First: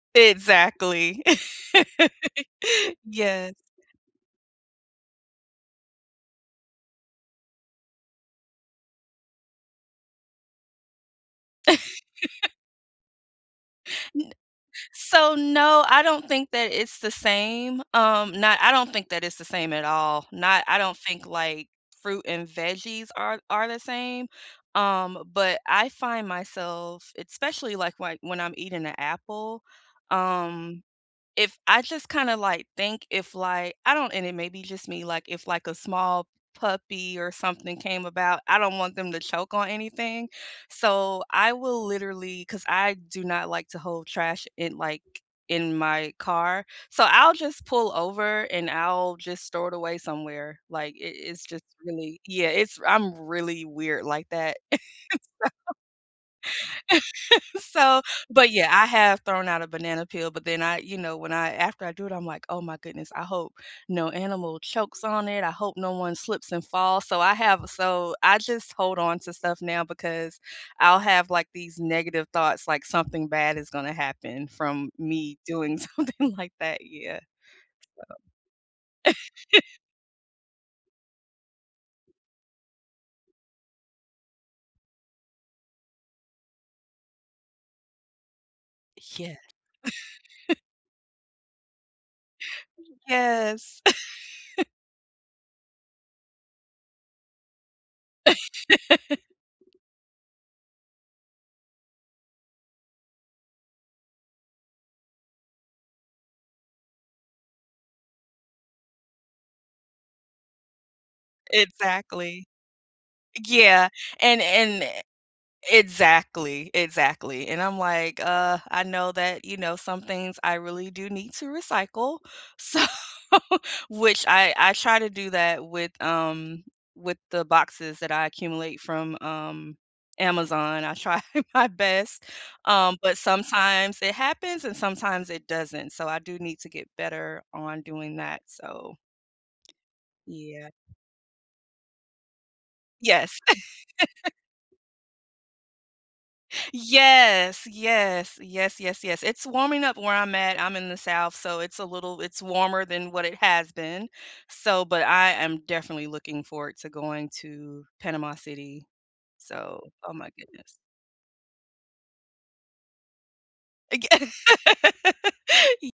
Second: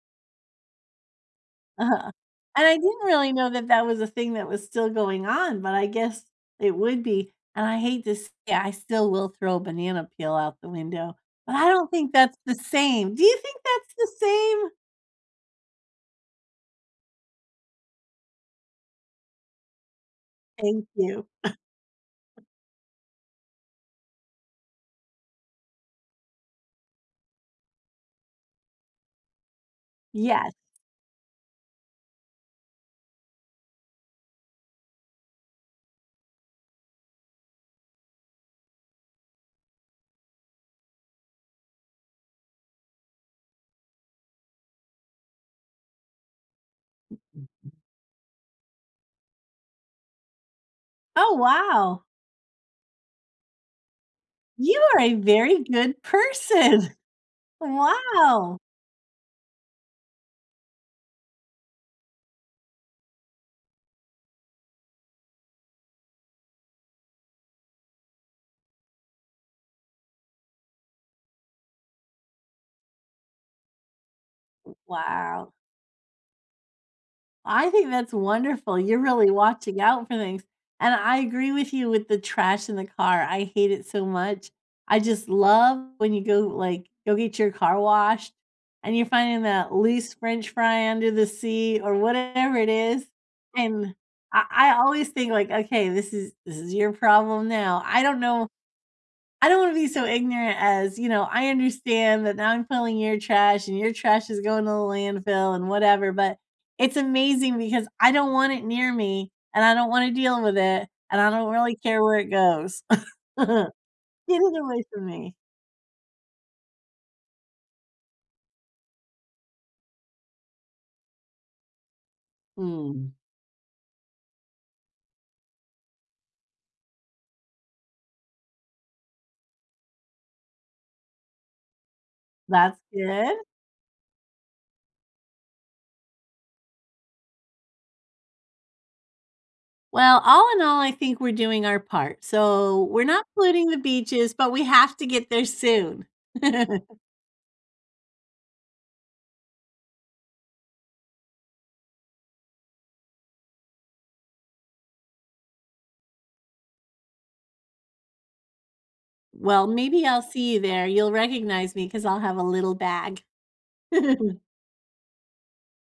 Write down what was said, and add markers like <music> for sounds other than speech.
Exactly. Uh-huh, <laughs> and I didn't really know Yes. that that was a thing that was still going on, but I guess it would be, and I hate this Yeah, I still will throw a banana peel out the window. But I don't think that's the <laughs> same. Do you think that's the N same? So, no, I don't think that it's the same, um, not I don't think that it's the same at all. Not I Thank don't think, you. like, fruit <chuckles> and veggies are are the same, um, but I find myself, especially, like, why when I'm eating a apple. Yes. Um, if I just kind of, like, think if, like, I don't and it may be just me, like, if, like, a small puppy or something came about, I don't want them to choke on anything, so I will literally 'Cause I do not like to hold trash in, like in my car, so I'll just pull over and I'll just store it away somewhere, like, it Oh, it's just wow. really Yeah, it's I'm really weird like that, You are a very <laughs> so good person. <laughs> so But, Wow. yeah, I have thrown out a banana peel, but then I, you know when I after I do it, I'm like, "Oh my goodness, I hope no animal chokes on it. I hope no one slips and falls," so I have so I just hold on to stuff now because I'll have, like, these negative thoughts, like something bad is gonna happen from me Wow. doing something like that. Yeah, so I think that's wonderful, you're really <laughs> watching out for things, and I agree with you with the trash in the car, I hate it so much, I just love when you go, like, go get your car washed and you're Yeah. finding that loose French <laughs> fry under the seat or whatever it is, Yes. and I <laughs> I always think, like, "Okay, this is this is your problem now," I don't know. I don't wanna <laughs> be so ignorant as, you know, "I understand that now I'm filling your trash, and your trash is going to the landfill, and whatever," but it's amazing because I don't want it near me, and I don't wanna deal with it, and I don't really care where it Exactly. goes. <chuckles> Yeah. And "Get it and away e from me." Exactly, exactly, and I'm like, "Ugh, I know that," you know, "some things I really do need to recycle." So Mm. Which I I try to do that with, um with the boxes that I accumulate from, um, Amazon. I try my best, That's um, but good. sometimes it happens and sometimes it doesn't. So, I do need to get better on doing that. So Well, all in Yeah. all, I think we're doing our part. So, we're not Yes. polluting the beaches, but we <laughs> have to get there soon. <chuckles> Yes. Yes. Yes, yes, yes. It's warming up where I'm at. I'm in the South, so it's a little it's warmer than what it has been. So But I am definitely looking forward to going to Panama City. Well, So maybe Oh I'll my see you goodness. there. You'll recognize me 'cause I'll have a little bag. Eg <chuckles> <laughs> Y